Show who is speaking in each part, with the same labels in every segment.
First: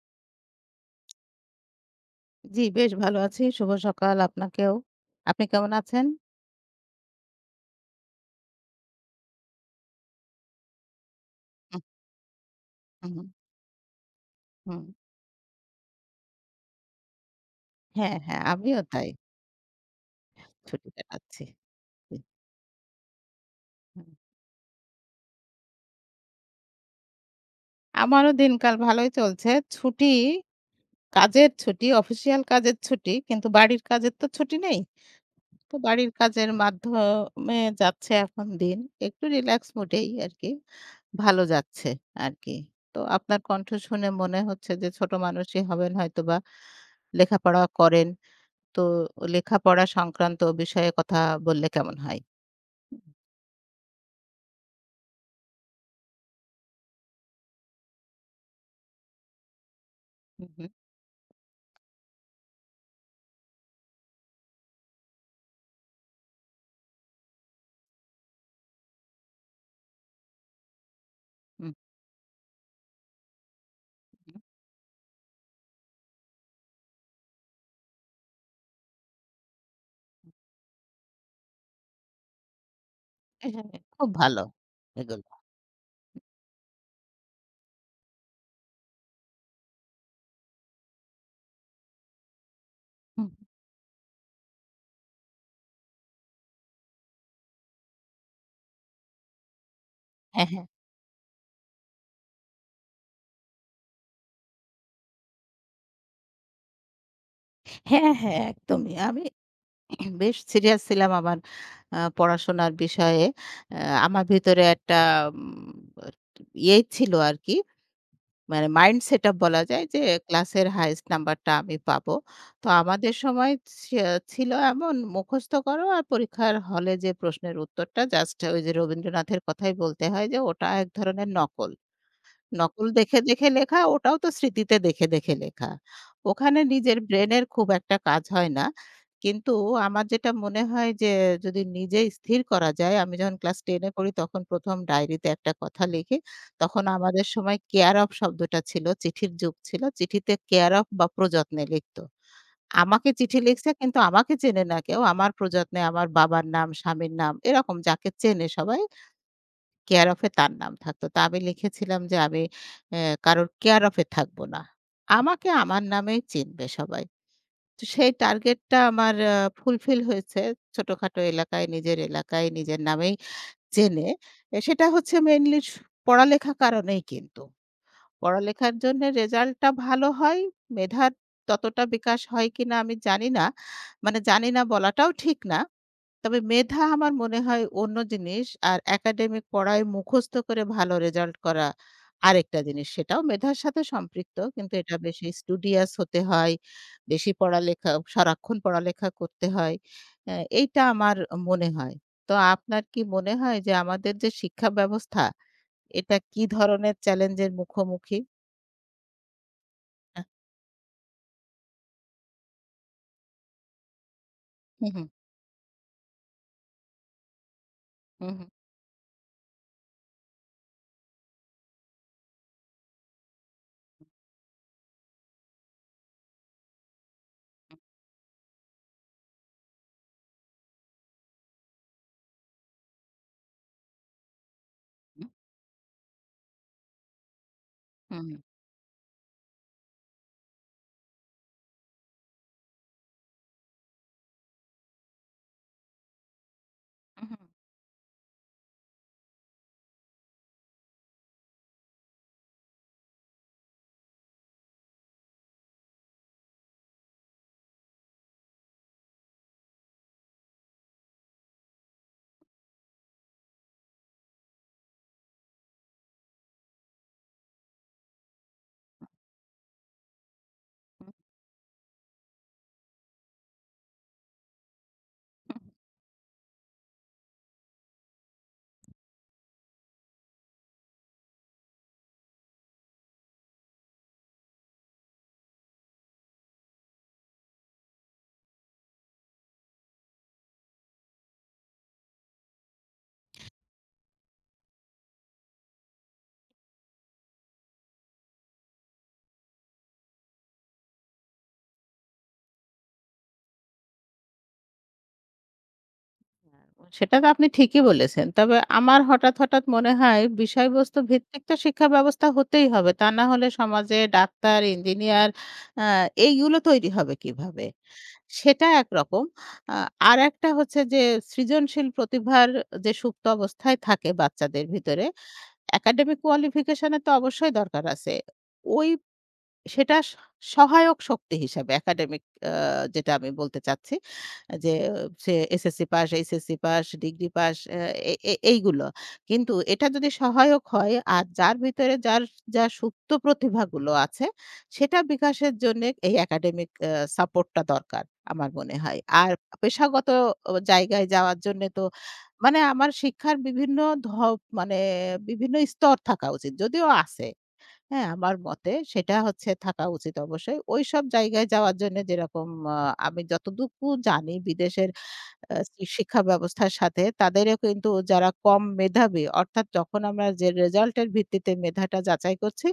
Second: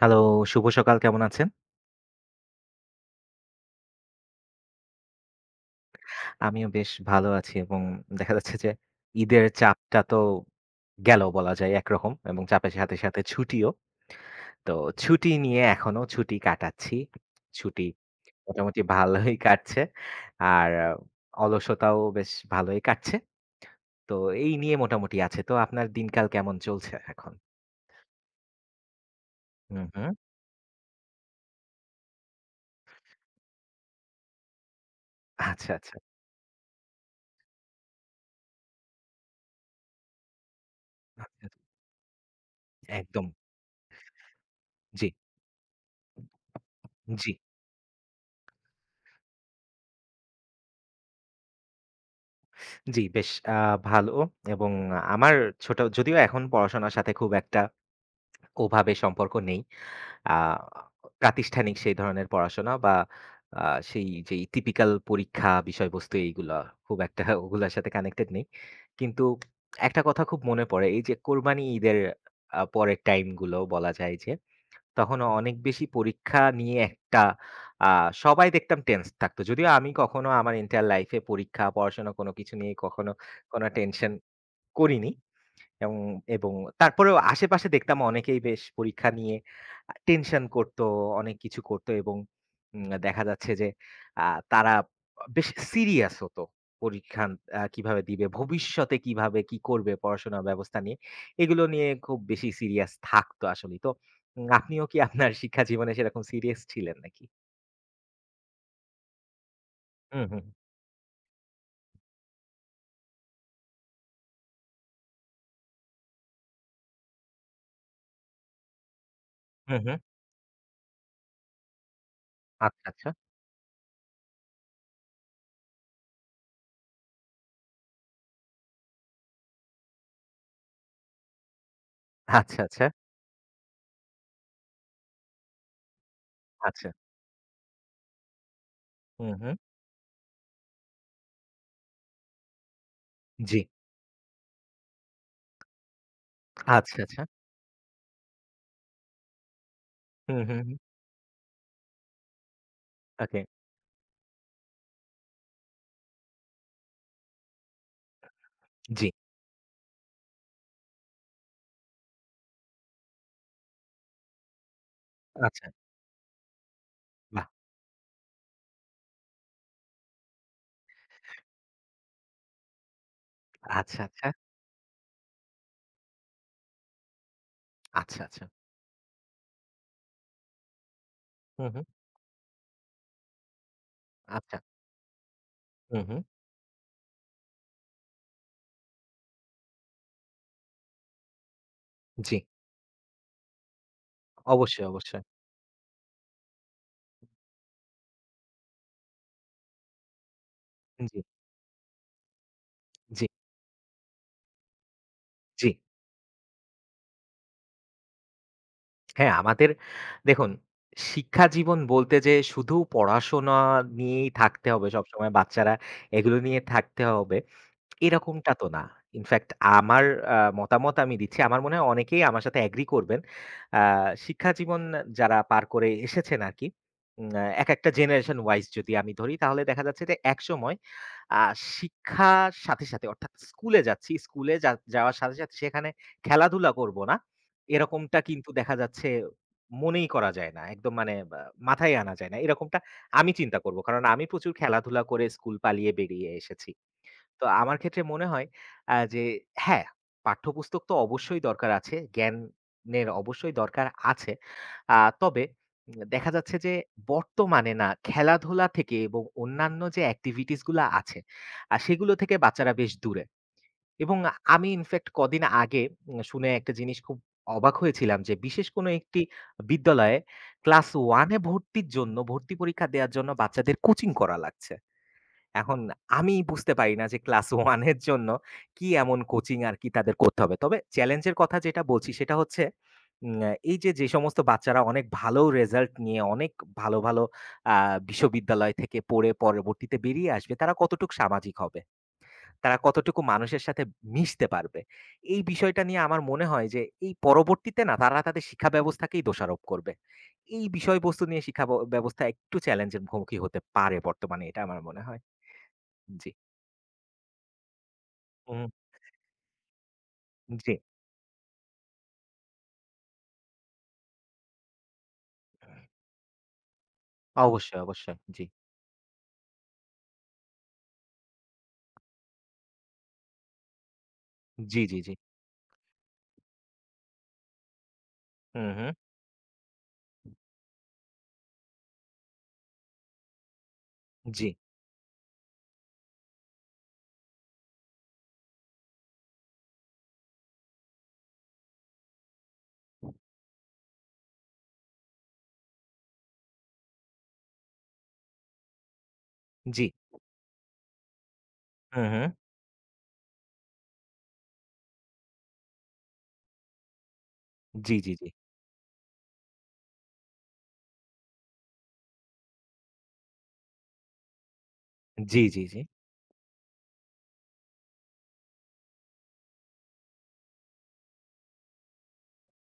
Speaker 1: Hello, শুভ সকাল। কেমন আছেন?
Speaker 2: জি, বেশ ভালো আছি। শুভ সকাল আপনাকেও। আপনি কেমন আছেন?
Speaker 1: আমিও বেশ ভালো আছি এবং দেখা যাচ্ছে যে ঈদের চাপটা তো গেল বলা যায়
Speaker 2: হুম,
Speaker 1: একরকম, এবং চাপের সাথে,
Speaker 2: হুম,
Speaker 1: সাথে ছুটিও। তো
Speaker 2: হুম।
Speaker 1: ছুটি নিয়ে এখনো ছুটি কাটাচ্ছি। ছুটি
Speaker 2: হ্যাঁ, হ্যাঁ, আমিও
Speaker 1: মোটামুটি
Speaker 2: তাই।
Speaker 1: ভালোই কাটছে। আর
Speaker 2: ছুটি কাটাচ্ছি।
Speaker 1: অলসতাও
Speaker 2: জি,
Speaker 1: বেশ ভালোই কাটছে।
Speaker 2: হুম।
Speaker 1: তো এই নিয়ে মোটামুটি আছে। তো আপনার দিনকাল কেমন চলছে এখন?
Speaker 2: আমারও দিনকাল ভালোই চলছে।
Speaker 1: হুম,
Speaker 2: ছুটি,
Speaker 1: হুম।
Speaker 2: কাজের ছুটি, অফিসিয়াল কাজের ছুটি। কিন্তু বাড়ির কাজের তো ছুটি নেই।
Speaker 1: আচ্ছা,
Speaker 2: তো
Speaker 1: আচ্ছা।
Speaker 2: বাড়ির কাজের মাধ্যমে যাচ্ছে এখন দিন। একটু রিল্যাক্স মুডেই আরকি। ভালো
Speaker 1: আচ্ছা। আচ্ছা।
Speaker 2: যাচ্ছে আরকি। তো
Speaker 1: একদম।
Speaker 2: আপনার কণ্ঠ শুনে মনে হচ্ছে যে
Speaker 1: জি,
Speaker 2: ছোট মানুষই হবেন হয়তোবা।
Speaker 1: জি।
Speaker 2: লেখাপড়া করেন। তো লেখাপড়া সংক্রান্ত বিষয়ে কথা বললে কেমন হয়?
Speaker 1: জি, বেশ ভালো এবং আমার ছোট, যদিও এখন পড়াশোনার সাথে খুব একটা ওভাবে সম্পর্ক নেই। আ
Speaker 2: হু, হু,
Speaker 1: প্রাতিষ্ঠানিক সেই ধরনের পড়াশোনা বা আ সেই যেই টিপিক্যাল পরীক্ষা বিষয়বস্তু এইগুলা খুব একটা ওগুলার সাথে কানেক্টেড নেই। কিন্তু একটা কথা খুব মনে পড়ে, এই যে কোরবানি
Speaker 2: হু,
Speaker 1: ঈদের পরের টাইমগুলো, বলা যায় যে
Speaker 2: হু।
Speaker 1: তখন অনেক বেশি পরীক্ষা নিয়ে একটা আ সবাই দেখতাম টেন্স থাকতো। যদিও আমি কখনো আমার এন্টায়ার লাইফ এ পরীক্ষা, পড়াশোনা কোনো কিছু নিয়ে কখনো কোনো
Speaker 2: খুব
Speaker 1: টেনশন
Speaker 2: ভালো
Speaker 1: করিনি।
Speaker 2: এগুলো।
Speaker 1: এবং, এবং তারপরেও আশেপাশে দেখতাম অনেকেই বেশ পরীক্ষা নিয়ে টেনশন করত, অনেক কিছু করত এবং দেখা
Speaker 2: হুম,
Speaker 1: যাচ্ছে যে আ তারা বেশ সিরিয়াস হতো। পরীক্ষা কিভাবে দিবে, ভবিষ্যতে কিভাবে কি করবে পড়াশোনার
Speaker 2: হ্যাঁ, হ্যাঁ।
Speaker 1: ব্যবস্থা নিয়ে। এগুলো নিয়ে খুব বেশি সিরিয়াস থাকতো আসলেই। তো আপনিও কি আপনার শিক্ষা জীবনে সেরকম সিরিয়াস ছিলেন নাকি?
Speaker 2: হ্যাঁ, হ্যাঁ, একদমই। আমি
Speaker 1: হুম,
Speaker 2: বেশ
Speaker 1: হুম।
Speaker 2: সিরিয়াস ছিলাম আমার পড়াশোনার বিষয়ে। আ আমার ভিতরে একটা উম ইয়ে ছিল আরকি মানে মাইন্ড সেটআপ বলা
Speaker 1: হুম,
Speaker 2: যায়
Speaker 1: হুম।
Speaker 2: যে ক্লাসের হাইয়েস্ট নাম্বারটা আমি পাবো। তো
Speaker 1: আচ্ছা, আচ্ছা।
Speaker 2: আমাদের সময় ছি ছিল এমন মুখস্থ করো আর পরীক্ষার হলে যে প্রশ্নের উত্তরটা জাস্ট ওই যে রবীন্দ্রনাথের কথাই বলতে হয় যে ওটা এক ধরনের নকল।
Speaker 1: আচ্ছা, আচ্ছা।
Speaker 2: নকল দেখে, দেখে লেখা ওটাও তো স্মৃতিতে দেখে, দেখে লেখা। ওখানে
Speaker 1: আচ্ছা।
Speaker 2: নিজের ব্রেনের খুব একটা কাজ হয় না।
Speaker 1: হুম,
Speaker 2: কিন্তু
Speaker 1: হুম।
Speaker 2: আমার যেটা মনে হয় যে যদি নিজে স্থির করা যায়, আমি যখন ক্লাস
Speaker 1: জি।
Speaker 2: 10 এ পড়ি তখন ১ম ডায়েরিতে একটা কথা লিখি। তখন
Speaker 1: আচ্ছা, আচ্ছা।
Speaker 2: আমাদের সময় কেয়ার অফ শব্দটা ছিল, চিঠির যুগ ছিল। চিঠিতে
Speaker 1: হুম, হুম,
Speaker 2: কেয়ার
Speaker 1: হুম।
Speaker 2: অফ বা প্রযত্নে লিখত। আমাকে চিঠি
Speaker 1: ওকে।
Speaker 2: লিখছে কিন্তু আমাকে চেনে না কেউ। আমার প্রযত্নে আমার বাবার নাম, স্বামীর নাম এরকম যাকে চেনে সবাই
Speaker 1: জি।
Speaker 2: কেয়ার অফ এ তার নাম থাকতো। তো আমি লিখেছিলাম যে আমি অ্যা কারোর কেয়ার অফ এ থাকব না। আমাকে
Speaker 1: আচ্ছা।
Speaker 2: আমার নামেই চিনবে সবাই।
Speaker 1: বাহ!
Speaker 2: তো সেই টার্গেটটা আমার ফুলফিল হয়েছে। ছোটখাটো এলাকায় নিজের এলাকায় নিজের নামেই
Speaker 1: আচ্ছা,
Speaker 2: চেনে।
Speaker 1: আচ্ছা,
Speaker 2: সেটা হচ্ছে মেইনলি পড়ালেখা কারণেই কিন্তু।
Speaker 1: আচ্ছা, আচ্ছা।
Speaker 2: পড়ালেখার জন্য রেজাল্টটা ভালো হয়। মেধার
Speaker 1: হু, হু।
Speaker 2: ততটা বিকাশ হয় কিনা আমি জানি না। মানে জানি
Speaker 1: আচ্ছা।
Speaker 2: না বলাটাও ঠিক না।
Speaker 1: হু, হু।
Speaker 2: তবে মেধা আমার মনে হয় অন্য জিনিস। আর একাডেমিক পড়ায় মুখস্থ করে ভালো রেজাল্ট করা
Speaker 1: জি,
Speaker 2: আরেকটা জিনিস। সেটাও মেধার সাথে সম্পৃক্ত। কিন্তু
Speaker 1: অবশ্যই,
Speaker 2: এটা
Speaker 1: অবশ্যই।
Speaker 2: বেশি স্টুডিয়াস হতে হয়। বেশি পড়ালেখা সারাক্ষণ পড়ালেখা করতে হয়। এইটা আমার
Speaker 1: জি,
Speaker 2: মনে হয়। তো আপনার কি
Speaker 1: জি,
Speaker 2: মনে হয় যে আমাদের যে শিক্ষা ব্যবস্থা
Speaker 1: জি।
Speaker 2: এটা কি ধরনের চ্যালেঞ্জের মুখোমুখি?
Speaker 1: হ্যাঁ, আমাদের
Speaker 2: আ
Speaker 1: দেখুন শিক্ষা জীবন বলতে যে শুধু পড়াশোনা নিয়েই থাকতে
Speaker 2: হু,
Speaker 1: হবে
Speaker 2: হু,
Speaker 1: সবসময়, বাচ্চারা এগুলো নিয়ে থাকতে হবে,
Speaker 2: হু, হু,
Speaker 1: এরকমটা তো না। ইনফেক্ট আমার মতামত আমি দিচ্ছি। আমার মনে হয় অনেকেই আমার সাথে এগ্রি করবেন। আ শিক্ষা জীবন যারা পার করে এসেছেন আরকি, উম আ
Speaker 2: হু,
Speaker 1: একেকটা জেনারেশন ওয়াইজ যদি আমি ধরি, তাহলে দেখা যাচ্ছে যে একসময় আ শিক্ষার সাথে, সাথে, অর্থাৎ স্কুলে যাচ্ছি, স্কুলে যা যাওয়ার
Speaker 2: হু,
Speaker 1: সাথে, সাথে সেখানে খেলাধুলা করব না, এরকমটা
Speaker 2: হু,
Speaker 1: কিন্তু দেখা যাচ্ছে মনেই করা যায় না। একদম মানে বা মাথায় আনা যায় না। এরকমটা আমি চিন্তা করব। কারণ আমি প্রচুর খেলাধুলা করে স্কুল পালিয়ে বেরিয়ে এসেছি।
Speaker 2: হু, হু,
Speaker 1: তো আমার ক্ষেত্রে মনে হয় যে হ্যাঁ, পাঠ্যপুস্তক তো অবশ্যই দরকার আছে। জ্ঞানের অবশ্যই দরকার আছে। আ তবে দেখা যাচ্ছে যে বর্তমানে না খেলাধুলা থেকে এবং অন্যান্য যে activities গুলা আছে, সেগুলো থেকে বাচ্চারা বেশ দূরে। এবং আমি ইনফেক্ট কদিন আগে শুনে একটা জিনিস খুব অবাক হয়েছিলাম যে বিশেষ কোনো একটি বিদ্যালয়ে ক্লাস
Speaker 2: হু।
Speaker 1: 1 এ ভর্তির জন্য ভর্তি পরীক্ষা দেয়ার জন্য বাচ্চাদের কোচিং করা লাগছে। এখন আমি বুঝতে পারি না যে ক্লাস 1 এর জন্য কি এমন কোচিং আরকি তাদের করতে হবে। তবে চ্যালেঞ্জের কথা যেটা বলছি সেটা হচ্ছে উম এই যে, যে সমস্ত বাচ্চারা অনেক ভালো রেজাল্ট নিয়ে অনেক ভালো, ভালো আ বিশ্ববিদ্যালয় থেকে পড়ে পরবর্তীতে বেরিয়ে আসবে, তারা কতটুকু সামাজিক হবে? তারা কতটুকু মানুষের সাথে মিশতে পারবে? এই বিষয়টা নিয়ে আমার মনে হয় যে এই পরবর্তীতে না তারা তাদের শিক্ষা ব্যবস্থাকেই দোষারোপ করবে। এই বিষয়বস্তু নিয়ে শিক্ষা ব্যবস্থা একটু চ্যালেঞ্জের মুখোমুখি হতে পারে বর্তমানে, এটা আমার মনে হয়। জি।
Speaker 2: সেটা তো আপনি ঠিকই বলেছেন। তবে
Speaker 1: হুম,
Speaker 2: আমার হঠাৎ, হঠাৎ মনে হয়
Speaker 1: জি।
Speaker 2: বিষয়বস্তু ভিত্তিক তো শিক্ষা ব্যবস্থা হতেই হবে। তা না হলে সমাজে ডাক্তার, ইঞ্জিনিয়ার আ এইগুলো তৈরি হবে কিভাবে?
Speaker 1: অবশ্যই, অবশ্যই। জি।
Speaker 2: সেটা একরকম। আ আরেকটা হচ্ছে যে সৃজনশীল প্রতিভার যে সুপ্ত অবস্থায় থাকে বাচ্চাদের
Speaker 1: জি, জি,
Speaker 2: ভিতরে,
Speaker 1: জি।
Speaker 2: একাডেমিক কোয়ালিফিকেশন এর তো অবশ্যই দরকার আছে।
Speaker 1: হুম,
Speaker 2: ওই
Speaker 1: হুম।
Speaker 2: সেটা সহায়ক শক্তি হিসাবে একাডেমিক আ যেটা আমি বলতে চাচ্ছি।
Speaker 1: জি,
Speaker 2: যে সে SSC pass, HSC pass, degree pass আ এ এ এইগুলো। কিন্তু এটা যদি সহায়ক হয় আর যার ভিতরে যার যা সুপ্ত প্রতিভাগুলো আছে সেটা বিকাশের জন্যে এই একাডেমিক সাপোর্টটা দরকার আমার মনে হয়। আর
Speaker 1: জি।
Speaker 2: পেশাগত জায়গায় যাওয়ার জন্যে তো
Speaker 1: হুম, হুম।
Speaker 2: মানে আমার শিক্ষার বিভিন্ন ধ মানে বিভিন্ন স্তর থাকা উচিত। যদিও আছে।
Speaker 1: জি,
Speaker 2: হ্যাঁ,
Speaker 1: জি, জি।
Speaker 2: আমার মতে সেটা হচ্ছে থাকা উচিত অবশ্যই। ওইসব জায়গায় যাওয়ার জন্য যেরকম আ আমি যতটুকু জানি বিদেশের
Speaker 1: জি,
Speaker 2: আ
Speaker 1: জি, জি।
Speaker 2: শি শিক্ষা ব্যবস্থার সাথে তাদেরও কিন্তু যারা কম মেধাবী অর্থাৎ যখন আমরা যে রেজাল্টের ভিত্তিতে মেধাটা যাচাই করছি,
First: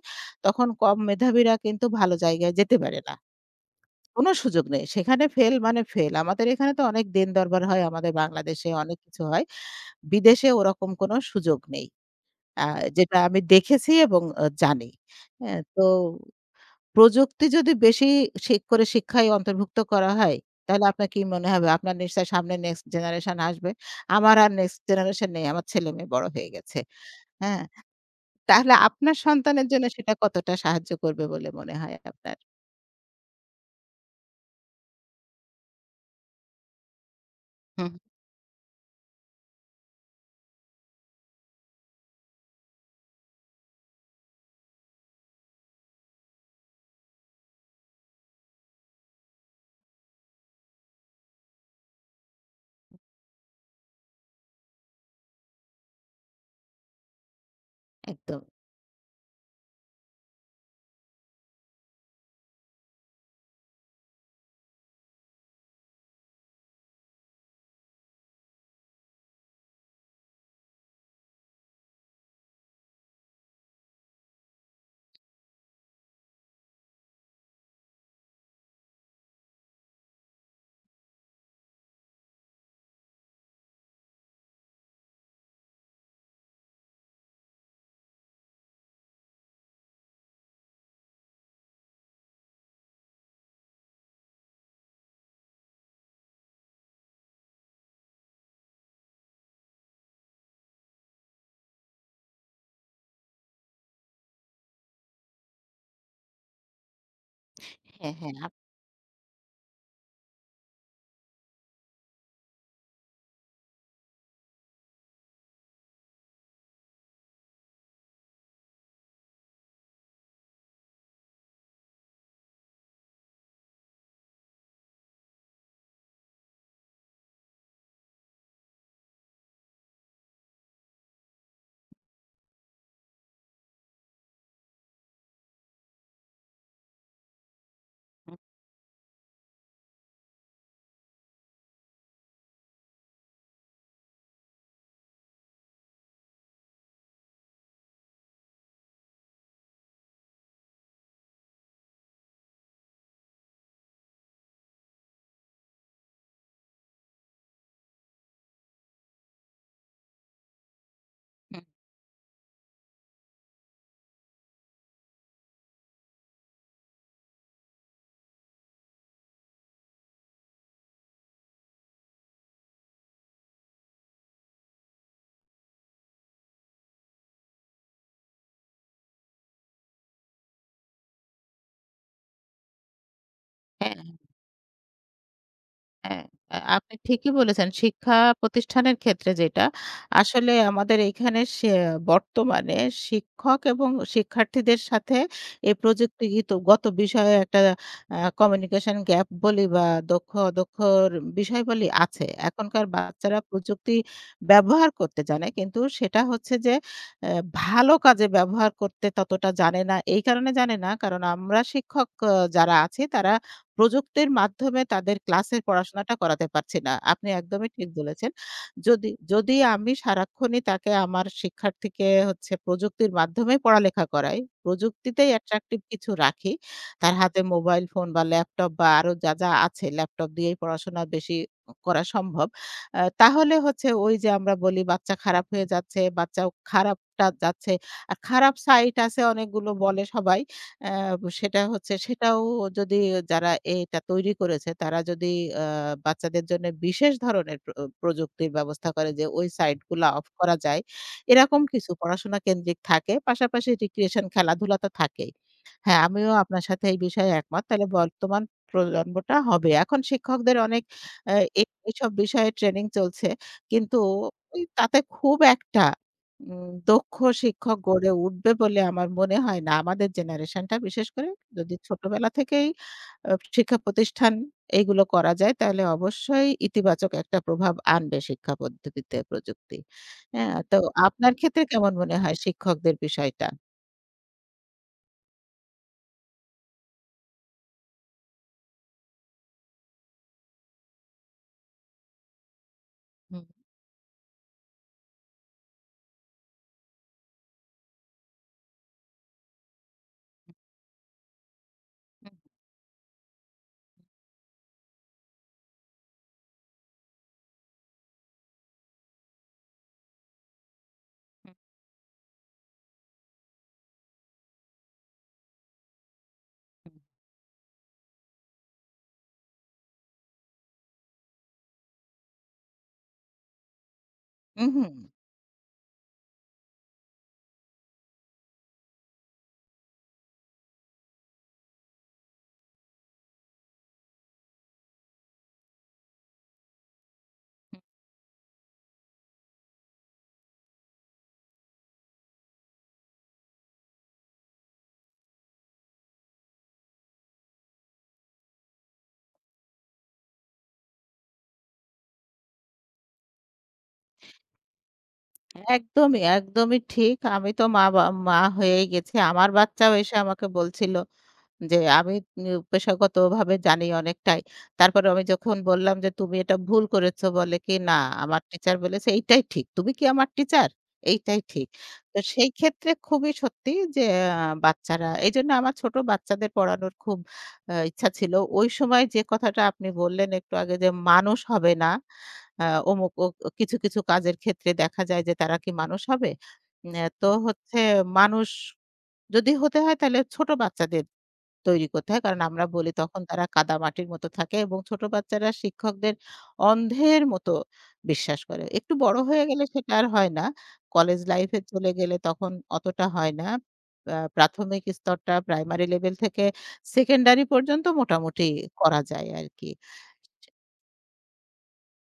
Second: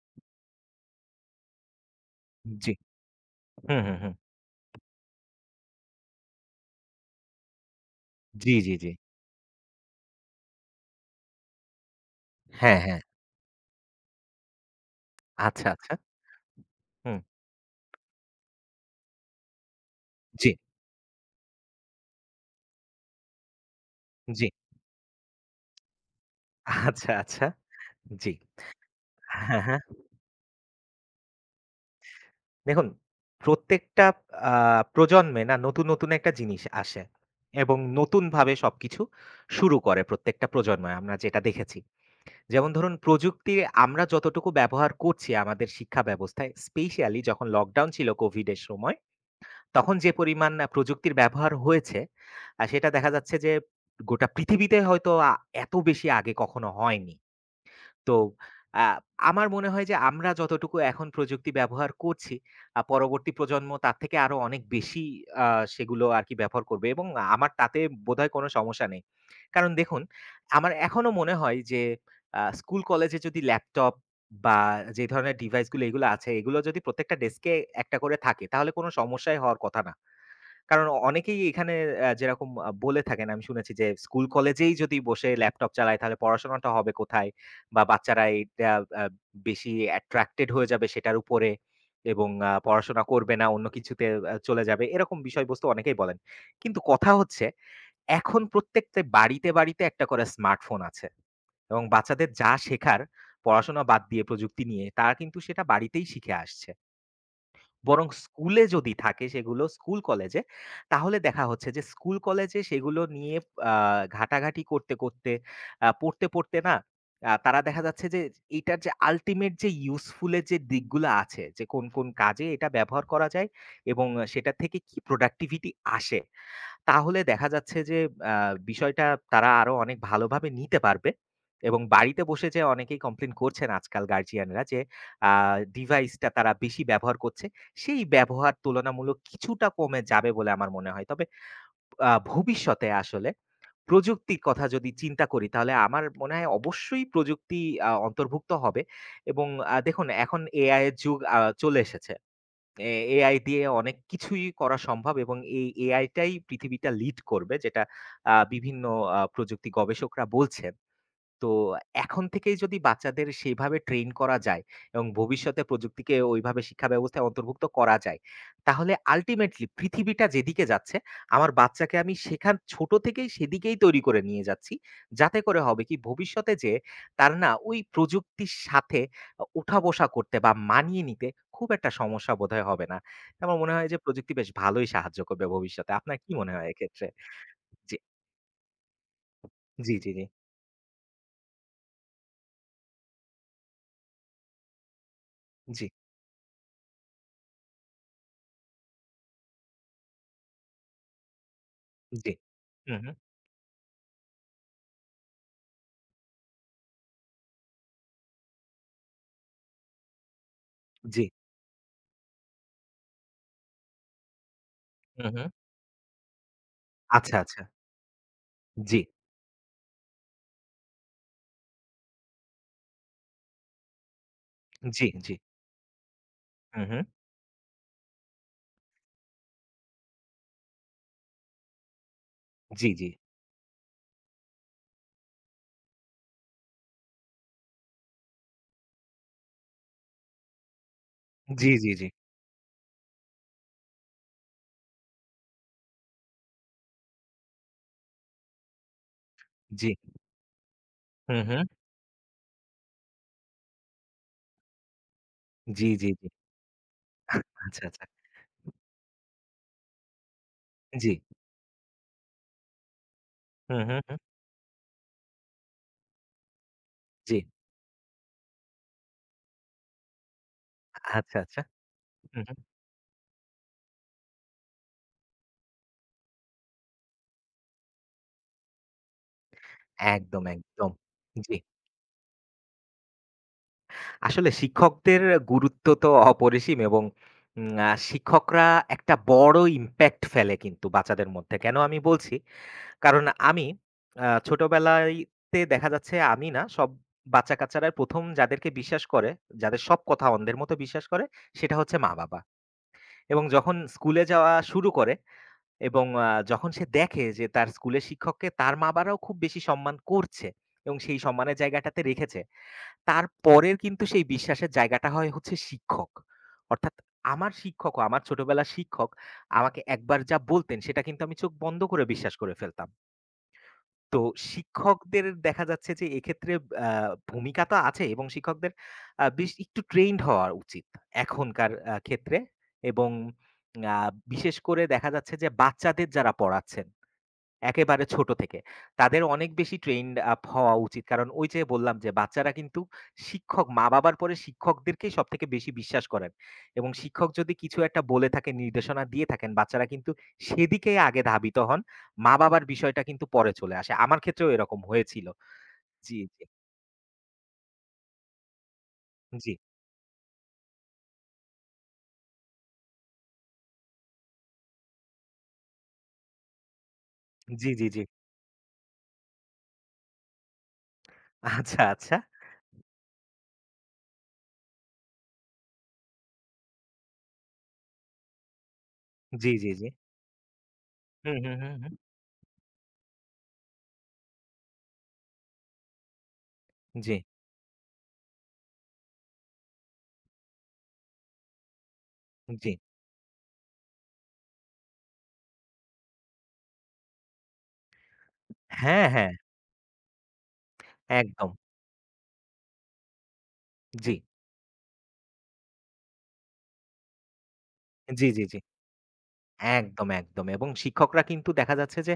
Speaker 2: তখন কম মেধাবীরা কিন্তু ভালো জায়গায়
Speaker 1: জি।
Speaker 2: যেতে পারে না।
Speaker 1: হুম, হুম, হুম।
Speaker 2: কোনো সুযোগ নেই। সেখানে ফেল মানে ফেল। আমাদের এখানে তো অনেক দিন-দরবার হয় আমাদের
Speaker 1: জি,
Speaker 2: বাংলাদেশে
Speaker 1: জি, জি।
Speaker 2: অনেক কিছু হয়। বিদেশে ওরকম কোনো সুযোগ নেই। আ
Speaker 1: হ্যাঁ, হ্যাঁ।
Speaker 2: যেটা আমি দেখেছি এবং জানি। হ্যাঁ,
Speaker 1: আচ্ছা,
Speaker 2: তো
Speaker 1: আচ্ছা। হুম।
Speaker 2: প্রযুক্তি যদি বেশি করে শিক্ষায় অন্তর্ভুক্ত করা হয়,
Speaker 1: জি,
Speaker 2: তাহলে আপনার কি মনে হবে? আপনার নিশ্চয়ই সামনে নেক্সট জেনারেশন আসবে। আমার
Speaker 1: জি।
Speaker 2: আর নেক্সট জেনারেশন নেই। আমার ছেলেমেয়ে বড় হয়ে গেছে।
Speaker 1: আচ্ছা, আচ্ছা।
Speaker 2: হ্যাঁ?
Speaker 1: জি।
Speaker 2: তাহলে আপনার
Speaker 1: হ্যাঁ,
Speaker 2: সন্তানের
Speaker 1: হ্যাঁ।
Speaker 2: জন্য সেটা কতটা সাহায্য করবে বলে মনে হয় আপনার?
Speaker 1: দেখুন, প্রত্যেকটা আ প্রজন্মে না নতুন, নতুন একটা জিনিস আসে এবং
Speaker 2: হুম,
Speaker 1: নতুনভাবে সবকিছু শুরু করে প্রত্যেকটা প্রজন্মে, আমরা যেটা দেখেছি। যেমন ধরুন প্রযুক্তি আমরা যতটুকু ব্যবহার করছি আমাদের শিক্ষা ব্যবস্থায়, স্পেশালি যখন লকডাউন ছিল কোভিডের সময়, তখন যে পরিমাণ প্রযুক্তির ব্যবহার হয়েছে, সেটা দেখা যাচ্ছে যে গোটা পৃথিবীতে হয়তো এত বেশি আগে কখনো হয়নি। তো
Speaker 2: একদম।
Speaker 1: আ আমার মনে হয় যে আমরা যতটুকু এখন প্রযুক্তি ব্যবহার করছি, পরবর্তী প্রজন্ম তার থেকে আরো অনেক বেশি আ সেগুলো আরকি ব্যবহার করবে, এবং আমার তাতে বোধহয় কোনো সমস্যা নেই। কারণ দেখুন, আমার এখনো মনে হয় যে স্কুল কলেজে যদি ল্যাপটপ বা যে ধরনের ডিভাইসগুলো এগুলো আছে, এগুলো যদি প্রত্যেকটা ডেস্কে একটা করে থাকে তাহলে কোনো সমস্যাই হওয়ার কথা না। কারণ অনেকেই এখানে যেরকম বলে থাকেন আমি শুনেছি যে, স্কুল কলেজেই যদি বসে ল্যাপটপ চালায় তাহলে পড়াশোনাটা হবে কোথায়? বা বাচ্চারা এইটা আ বেশি অ্যাট্রাক্টেড হয়ে যাবে সেটার উপরে এবং পড়াশোনা করবে না, অন্য কিছুতে চলে যাবে। এরকম বিষয়বস্তু অনেকেই বলেন। কিন্তু কথা হচ্ছে এখন প্রত্যেকটা বাড়িতে একটা করে স্মার্টফোন আছে এবং বাচ্চাদের যা শেখার পড়াশোনা বাদ দিয়ে প্রযুক্তি নিয়ে তারা কিন্তু সেটা বাড়িতেই শিখে আসছে। বরং
Speaker 2: হ্যাঁ, হ্যাঁ,
Speaker 1: স্কুলে যদি থাকে সেগুলো স্কুল কলেজে, তাহলে দেখা হচ্ছে যে স্কুল কলেজে সেগুলো নিয়ে আ ঘাটাঘাটি করতে, করতে, পড়তে, পড়তে না তারা দেখা যাচ্ছে যে এটার যে আল্টিমেট যে ইউজফুল এর যে দিকগুলো আছে, যে কোন, কোন কাজে এটা ব্যবহার করা যায় এবং সেটা থেকে কি প্রোডাক্টিভিটি আসে, তাহলে দেখা যাচ্ছে যে আ বিষয়টা তারা আরো অনেক ভালোভাবে নিতে পারবে এবং বাড়িতে বসে যে অনেকেই কমপ্লেইন করছেন আজকাল গার্ডিয়ানরা যে আ ডিভাইসটা তারা বেশি ব্যবহার করছে, সেই ব্যবহার তুলনামূলক কিছুটা কমে যাবে বলে আমার মনে হয়। তবে ভবিষ্যতে আসলে প্রযুক্তির কথা যদি চিন্তা করি, তাহলে আমার মনে হয় অবশ্যই প্রযুক্তি অন্তর্ভুক্ত হবে এবং দেখুন এখন AI এর যুগ চলে এসেছে। এ এআই দিয়ে অনেক কিছুই করা সম্ভব এবং এই এআই টাই পৃথিবীটা লিড করবে, যেটা বিভিন্ন প্রযুক্তি গবেষকরা বলছেন। তো এখন থেকেই যদি বাচ্চাদের সেইভাবে ট্রেন করা যায় এবং ভবিষ্যতে প্রযুক্তিকে ওইভাবে শিক্ষা ব্যবস্থায় অন্তর্ভুক্ত করা যায়, তাহলে আল্টিমেটলি পৃথিবীটা যেদিকে যাচ্ছে, আমার বাচ্চাকে আমি সেখান ছোট থেকেই সেদিকেই তৈরি করে নিয়ে যাচ্ছি। যাতে করে হবে কি ভবিষ্যতে যেয়ে তার না ওই প্রযুক্তির সাথে উঠা-বসা করতে বা মানিয়ে নিতে খুব একটা সমস্যা বোধহয় হবে না। আমার মনে হয় যে
Speaker 2: হ্যাঁ।
Speaker 1: প্রযুক্তি বেশ ভালোই সাহায্য করবে ভবিষ্যতে। আপনার
Speaker 2: হ্যাঁ,
Speaker 1: কি মনে হয়
Speaker 2: আপনি
Speaker 1: এক্ষেত্রে?
Speaker 2: ঠিকই বলেছেন।
Speaker 1: জি,
Speaker 2: শিক্ষা প্রতিষ্ঠানের ক্ষেত্রে যেটা,
Speaker 1: জি, জি, জি,
Speaker 2: আসলে আমাদের এখানে সে বর্তমানে শিক্ষক এবং শিক্ষার্থীদের সাথে এই
Speaker 1: জি,
Speaker 2: প্রযুক্তিগত বিষয়ে একটা কমিউনিকেশন গ্যাপ বলি বা দক্ষ অদক্ষর বিষয় বলি আছে।
Speaker 1: জি।
Speaker 2: এখনকার
Speaker 1: হু, হু,
Speaker 2: বাচ্চারা প্রযুক্তি ব্যবহার করতে জানে। কিন্তু সেটা হচ্ছে যে এ ভালো কাজে ব্যবহার করতে ততটা জানে না। এই কারণে জানে না কারণ
Speaker 1: জি,
Speaker 2: আমরা শিক্ষক যারা আছি তারা প্রযুক্তির মাধ্যমে তাদের
Speaker 1: হু, হু।
Speaker 2: ক্লাসের পড়াশোনাটা করাতে পারছি না। আপনি
Speaker 1: আচ্ছা, আচ্ছা।
Speaker 2: একদমই ঠিক বলেছেন।
Speaker 1: জি,
Speaker 2: যদি যদি আমি সারাক্ষণই তাকে আমার শিক্ষার্থীকে হচ্ছে প্রযুক্তির মাধ্যমে পড়ালেখা করাই,
Speaker 1: জি,
Speaker 2: প্রযুক্তিতেই
Speaker 1: জি।
Speaker 2: অ্যাট্রাকটিভ কিছু রাখি,
Speaker 1: হু, হু।
Speaker 2: তার হাতে মোবাইল ফোন বা ল্যাপটপ বা আরো যা, যা আছে ল্যাপটপ দিয়েই পড়াশোনা বেশি করা সম্ভব।
Speaker 1: জি, জি।
Speaker 2: তাহলে হচ্ছে ওই যে আমরা বলি বাচ্চা খারাপ হয়ে যাচ্ছে, বাচ্চা খারাপটা যাচ্ছে। আর খারাপ সাইট আছে অনেকগুলো বলে সবাই। আ সেটা
Speaker 1: জি, জি,
Speaker 2: হচ্ছে
Speaker 1: জি,
Speaker 2: সেটাও যদি যারা এটা তৈরি করেছে তারা যদি আ বাচ্চাদের জন্য বিশেষ ধরনের প্রযুক্তির ব্যবস্থা করে যে ওই সাইট
Speaker 1: জি।
Speaker 2: গুলা অফ করা যায়।
Speaker 1: হু, হু।
Speaker 2: এরকম কিছু পড়াশোনা কেন্দ্রিক থাকে। পাশাপাশি রিক্রিয়েশন খেলাধুলা তো থাকেই।
Speaker 1: জি,
Speaker 2: হ্যাঁ,
Speaker 1: জি, জি।
Speaker 2: আমিও আপনার সাথে এই বিষয়ে একমত।
Speaker 1: আচ্ছা,
Speaker 2: তাহলে
Speaker 1: আচ্ছা।
Speaker 2: বর্তমান প্রজন্মটা হবে। এখন শিক্ষকদের অনেক
Speaker 1: জি।
Speaker 2: আ এ এসব বিষয়ে ট্রেনিং চলছে।
Speaker 1: হু,
Speaker 2: কিন্তু
Speaker 1: হু, হু।
Speaker 2: ওই তাতে খুব একটা দক্ষ
Speaker 1: জি।
Speaker 2: শিক্ষক গড়ে উঠবে বলে আমার মনে হয় না। আমাদের জেনারেশনটা বিশেষ করে
Speaker 1: আচ্ছা, আচ্ছা।
Speaker 2: যদি ছোটবেলা
Speaker 1: হু, হু।
Speaker 2: থেকেই শিক্ষা প্রতিষ্ঠান এইগুলো করা যায় তাহলে অবশ্যই ইতিবাচক একটা প্রভাব আনবে শিক্ষা পদ্ধতিতে প্রযুক্তি।
Speaker 1: একদম,
Speaker 2: হ্যাঁ, তো
Speaker 1: একদম।
Speaker 2: আপনার
Speaker 1: জি।
Speaker 2: ক্ষেত্রে কেমন মনে হয় শিক্ষকদের বিষয়টা?
Speaker 1: আসলে শিক্ষকদের গুরুত্ব তো অপরিসীম এবং উম আ শিক্ষকরা একটা বড় ইমপ্যাক্ট ফেলে কিন্তু বাচ্চাদের মধ্যে। কেন আমি বলছি কারণ
Speaker 2: হুম,
Speaker 1: আমি ছোটবেলায়তে দেখা যাচ্ছে আমি না সব বাচ্চা-কাচ্চারা ১ম যাদেরকে বিশ্বাস করে, যাদের সব কথা অন্ধের মতো বিশ্বাস করে, সেটা হচ্ছে
Speaker 2: হুম,
Speaker 1: মা-বাবা। এবং যখন স্কুলে যাওয়া শুরু করে এবং যখন সে দেখে যে তার স্কুলের শিক্ষককে তার মা-বাবারাও খুব বেশি সম্মান করছে এবং সেই
Speaker 2: হুম,
Speaker 1: সম্মানের জায়গাটাতে রেখেছে, তারপরের কিন্তু সেই বিশ্বাসের জায়গাটা হচ্ছে শিক্ষক। অর্থাৎ
Speaker 2: হুম।
Speaker 1: আমার শিক্ষকও, আমার ছোটবেলার শিক্ষক আমাকে একবার যা বলতেন সেটা কিন্তু আমি চোখ বন্ধ করে বিশ্বাস করে ফেলতাম। তো
Speaker 2: উহু।
Speaker 1: শিক্ষকদের দেখা যাচ্ছে যে এক্ষেত্রে আ ভূমিকা তো আছে এবং শিক্ষকদের বেশ একটু ট্রেইনড হওয়া উচিত এখনকার ক্ষেত্রে এবং আ বিশেষ করে দেখা যাচ্ছে যে বাচ্চাদের যারা পড়াচ্ছেন একেবারে ছোট থেকে, তাদের অনেক বেশি trained up হওয়া উচিত। কারণ ওই যে বললাম যে বাচ্চারা কিন্তু শিক্ষক মা-বাবার পরে শিক্ষকদেরকেই সবথেকে বেশি বিশ্বাস করেন। এবং শিক্ষক যদি কিছু একটা বলে থাকেন, নির্দেশনা দিয়ে থাকেন, বাচ্চারা কিন্তু সেদিকেই আগে ধাবিত হন। মা-বাবার বিষয়টা কিন্তু পরে চলে আসে। আমার ক্ষেত্রেও এরকম হয়েছিল। জি,
Speaker 2: একদমই,
Speaker 1: জি,
Speaker 2: একদমই ঠিক। আমি তো মা হয়েই গেছি। আমার
Speaker 1: জি,
Speaker 2: বাচ্চাও এসে আমাকে বলছিল যে, আমি পেশাগতভাবে জানি অনেকটাই। তারপরে আমি যখন বললাম যে, "তুমি এটা ভুল করেছো" বলে
Speaker 1: জি,
Speaker 2: কি,
Speaker 1: জি,
Speaker 2: "না,
Speaker 1: জি।
Speaker 2: আমার টিচার বলেছে এইটাই ঠিক। তুমি কি আমার টিচার? এইটাই ঠিক।"
Speaker 1: আচ্ছা, আচ্ছা।
Speaker 2: তো সেই ক্ষেত্রে খুবই সত্যি যে আ বাচ্চারা এইজন্য আমার ছোট বাচ্চাদের পড়ানোর খুব ইচ্ছা ছিল। ওই সময় যে
Speaker 1: জি,
Speaker 2: কথাটা
Speaker 1: জি, জি।
Speaker 2: আপনি বললেন একটু আগে যে,
Speaker 1: হুম,
Speaker 2: "মানুষ
Speaker 1: হুম,
Speaker 2: হবে
Speaker 1: হুম,
Speaker 2: না"
Speaker 1: হুম।
Speaker 2: আ অমুক ও ও কিছু, কিছু কাজের ক্ষেত্রে দেখা যায় যে তারা কি মানুষ হবে? উম আ
Speaker 1: জি,
Speaker 2: তো হচ্ছে মানুষ যদি হতে হয় তাহলে ছোট বাচ্চাদের তৈরি করতে হয়। কারণ আমরা
Speaker 1: জি।
Speaker 2: বলি তখন তারা কাদামাটির মতো থাকে এবং ছোট বাচ্চারা শিক্ষকদের অন্ধের মতো বিশ্বাস করে। একটু
Speaker 1: হ্যাঁ,
Speaker 2: বড়
Speaker 1: হ্যাঁ।
Speaker 2: হয়ে গেলে সেটা আর হয় না। কলেজ লাইফ
Speaker 1: একদম।
Speaker 2: এ চলে গেলে তখন অতটা হয় না।
Speaker 1: জি,
Speaker 2: প্রাথমিক স্তরটা প্রাইমারি লেভেল থেকে সেকেন্ডারি পর্যন্ত
Speaker 1: জি, জি,
Speaker 2: মোটামুটি
Speaker 1: জি।
Speaker 2: করা যায় আরকি।
Speaker 1: একদম, একদম। এবং শিক্ষকরা কিন্তু দেখা যাচ্ছে যে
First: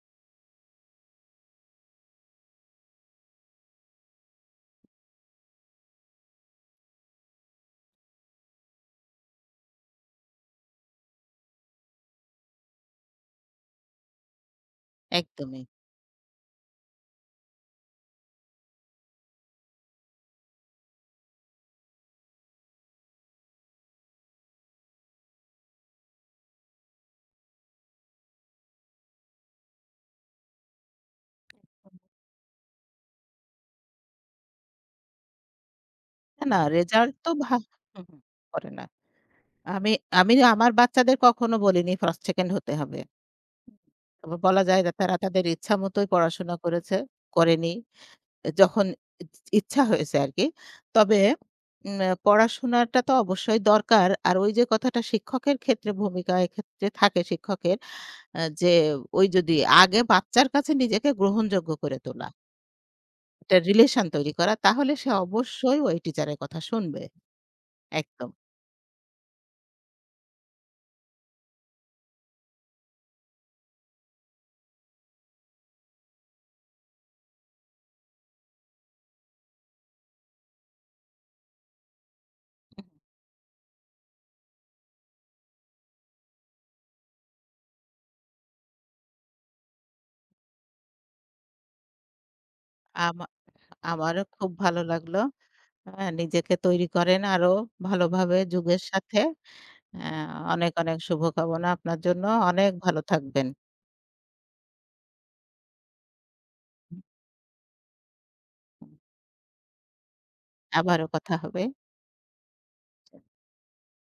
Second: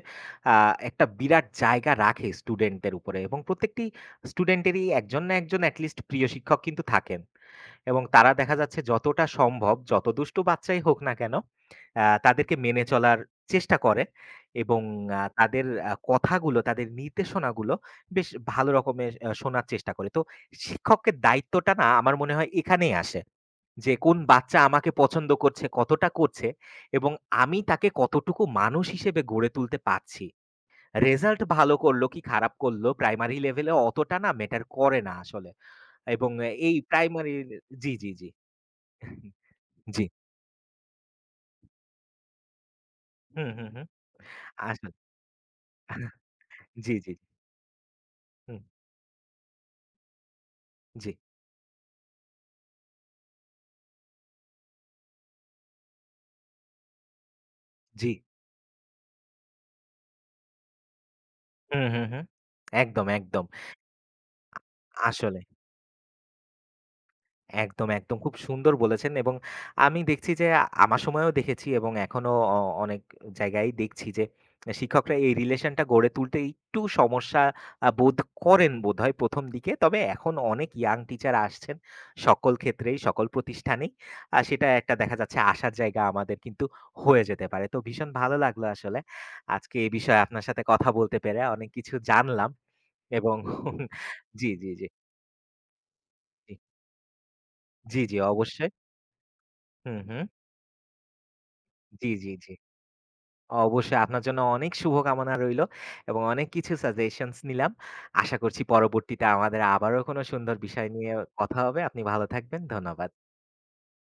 Speaker 1: আ একটা বিরাট জায়গা রাখে স্টুডেন্টদের উপরে এবং প্রত্যেকটি স্টুডেন্টেরই একজন না একজন এট লিস্ট প্রিয় শিক্ষক কিন্তু থাকেন। এবং তারা দেখা যাচ্ছে যতটা সম্ভব যত দুষ্টু বাচ্চাই হোক না কেন, তাদেরকে মেনে চলার চেষ্টা করে এবং আ
Speaker 2: একদমই।
Speaker 1: তাদের আ কথাগুলো, তাদের নির্দেশনাগুলো বেশ ভালো রকমের শোনার চেষ্টা করে। তো শিক্ষকের দায়িত্বটা না আমার মনে হয় এখানেই আসে। যে কোন বাচ্চা আমাকে পছন্দ করছে, কতটা করছে এবং আমি তাকে কতটুকু মানুষ হিসেবে গড়ে তুলতে পারছি। রেজাল্ট ভালো করলো কি খারাপ করলো প্রাইমারি লেভেলে অতটা না ম্যাটার করে না আসলে। এবং
Speaker 2: না, না
Speaker 1: এই
Speaker 2: রেজাল্ট তো
Speaker 1: প্রাইমারি
Speaker 2: ভা
Speaker 1: জি,
Speaker 2: হুম,
Speaker 1: জি,
Speaker 2: হুম,
Speaker 1: জি,
Speaker 2: করে না। আমি
Speaker 1: জি।
Speaker 2: আমি আমার বাচ্চাদের কখনো বলিনি ফার্স্ট, সেকেন্ড হতে হবে।
Speaker 1: হুম, হুম, হুম।
Speaker 2: তবে বলা যায়
Speaker 1: আসলে
Speaker 2: যে তারা তাদের ইচ্ছা মতোই পড়াশোনা
Speaker 1: জি,
Speaker 2: করেছে,
Speaker 1: জি,
Speaker 2: করেনি।
Speaker 1: হুম,
Speaker 2: যখন ইচ ইচ্ছা হয়েছে আরকি।
Speaker 1: জি,
Speaker 2: তবে পড়াশোনাটা তো অবশ্যই দরকার। আর ওই যে কথাটা শিক্ষকের ক্ষেত্রে ভূমিকা এক্ষেত্রে থাকে শিক্ষকের
Speaker 1: জি।
Speaker 2: যে ওই যদি আগে বাচ্চার কাছে নিজেকে গ্রহণযোগ্য
Speaker 1: হুম,
Speaker 2: করে
Speaker 1: হুম, হুম।
Speaker 2: তোলা,
Speaker 1: একদম, একদম।
Speaker 2: একটা রিলেশন তৈরি করা তাহলে সে
Speaker 1: আসলে।
Speaker 2: অবশ্যই ওই টিচারের কথা শুনবে।
Speaker 1: একদম, একদম।
Speaker 2: একদম।
Speaker 1: খুব সুন্দর বলেছেন এবং আমি দেখছি যে আমার সময়েও দেখেছি এবং এখনো অ অনেক জায়গায় দেখছি যে শিক্ষকরা এই রিলেশনটা গড়ে তুলতে একটু সমস্যা বোধ করেন বোধহয় ১ম দিকে। তবে এখন অনেক ইয়াং টিচার আসছেন সকল ক্ষেত্রেই, সকল প্রতিষ্ঠানেই। সেটা একটা দেখা যাচ্ছে আশার জায়গা আমাদের কিন্তু হয়ে যেতে পারে। তো ভীষণ ভালো লাগলো আসলে আজকে এ বিষয়ে আপনার সাথে কথা বলতে পেরে, অনেক কিছু জানলাম
Speaker 2: আম
Speaker 1: এবং
Speaker 2: আমারও খুব
Speaker 1: জি, জি,
Speaker 2: ভালো
Speaker 1: জি,
Speaker 2: লাগলো।
Speaker 1: জি,
Speaker 2: নিজেকে তৈরি করেন আরো
Speaker 1: জি, জি,
Speaker 2: ভালোভাবে
Speaker 1: অবশ্যই।
Speaker 2: যুগের সাথে।
Speaker 1: হুম,
Speaker 2: অ্যা
Speaker 1: হুম।
Speaker 2: অনেক, অনেক শুভকামনা আপনার
Speaker 1: জি,
Speaker 2: জন্য।
Speaker 1: জি, জি।
Speaker 2: অনেক ভালো থাকবেন।
Speaker 1: অবশ্যই আপনার জন্য অনেক শুভকামনা রইলো এবং অনেক কিছু সাজেশনস নিলাম। আশা করছি পরবর্তীতে আমাদের আবারও কোনো সুন্দর বিষয়
Speaker 2: আবারও
Speaker 1: নিয়ে
Speaker 2: কথা
Speaker 1: কথা
Speaker 2: হবে।
Speaker 1: হবে। আপনি ভালো থাকবেন। ধন্যবাদ।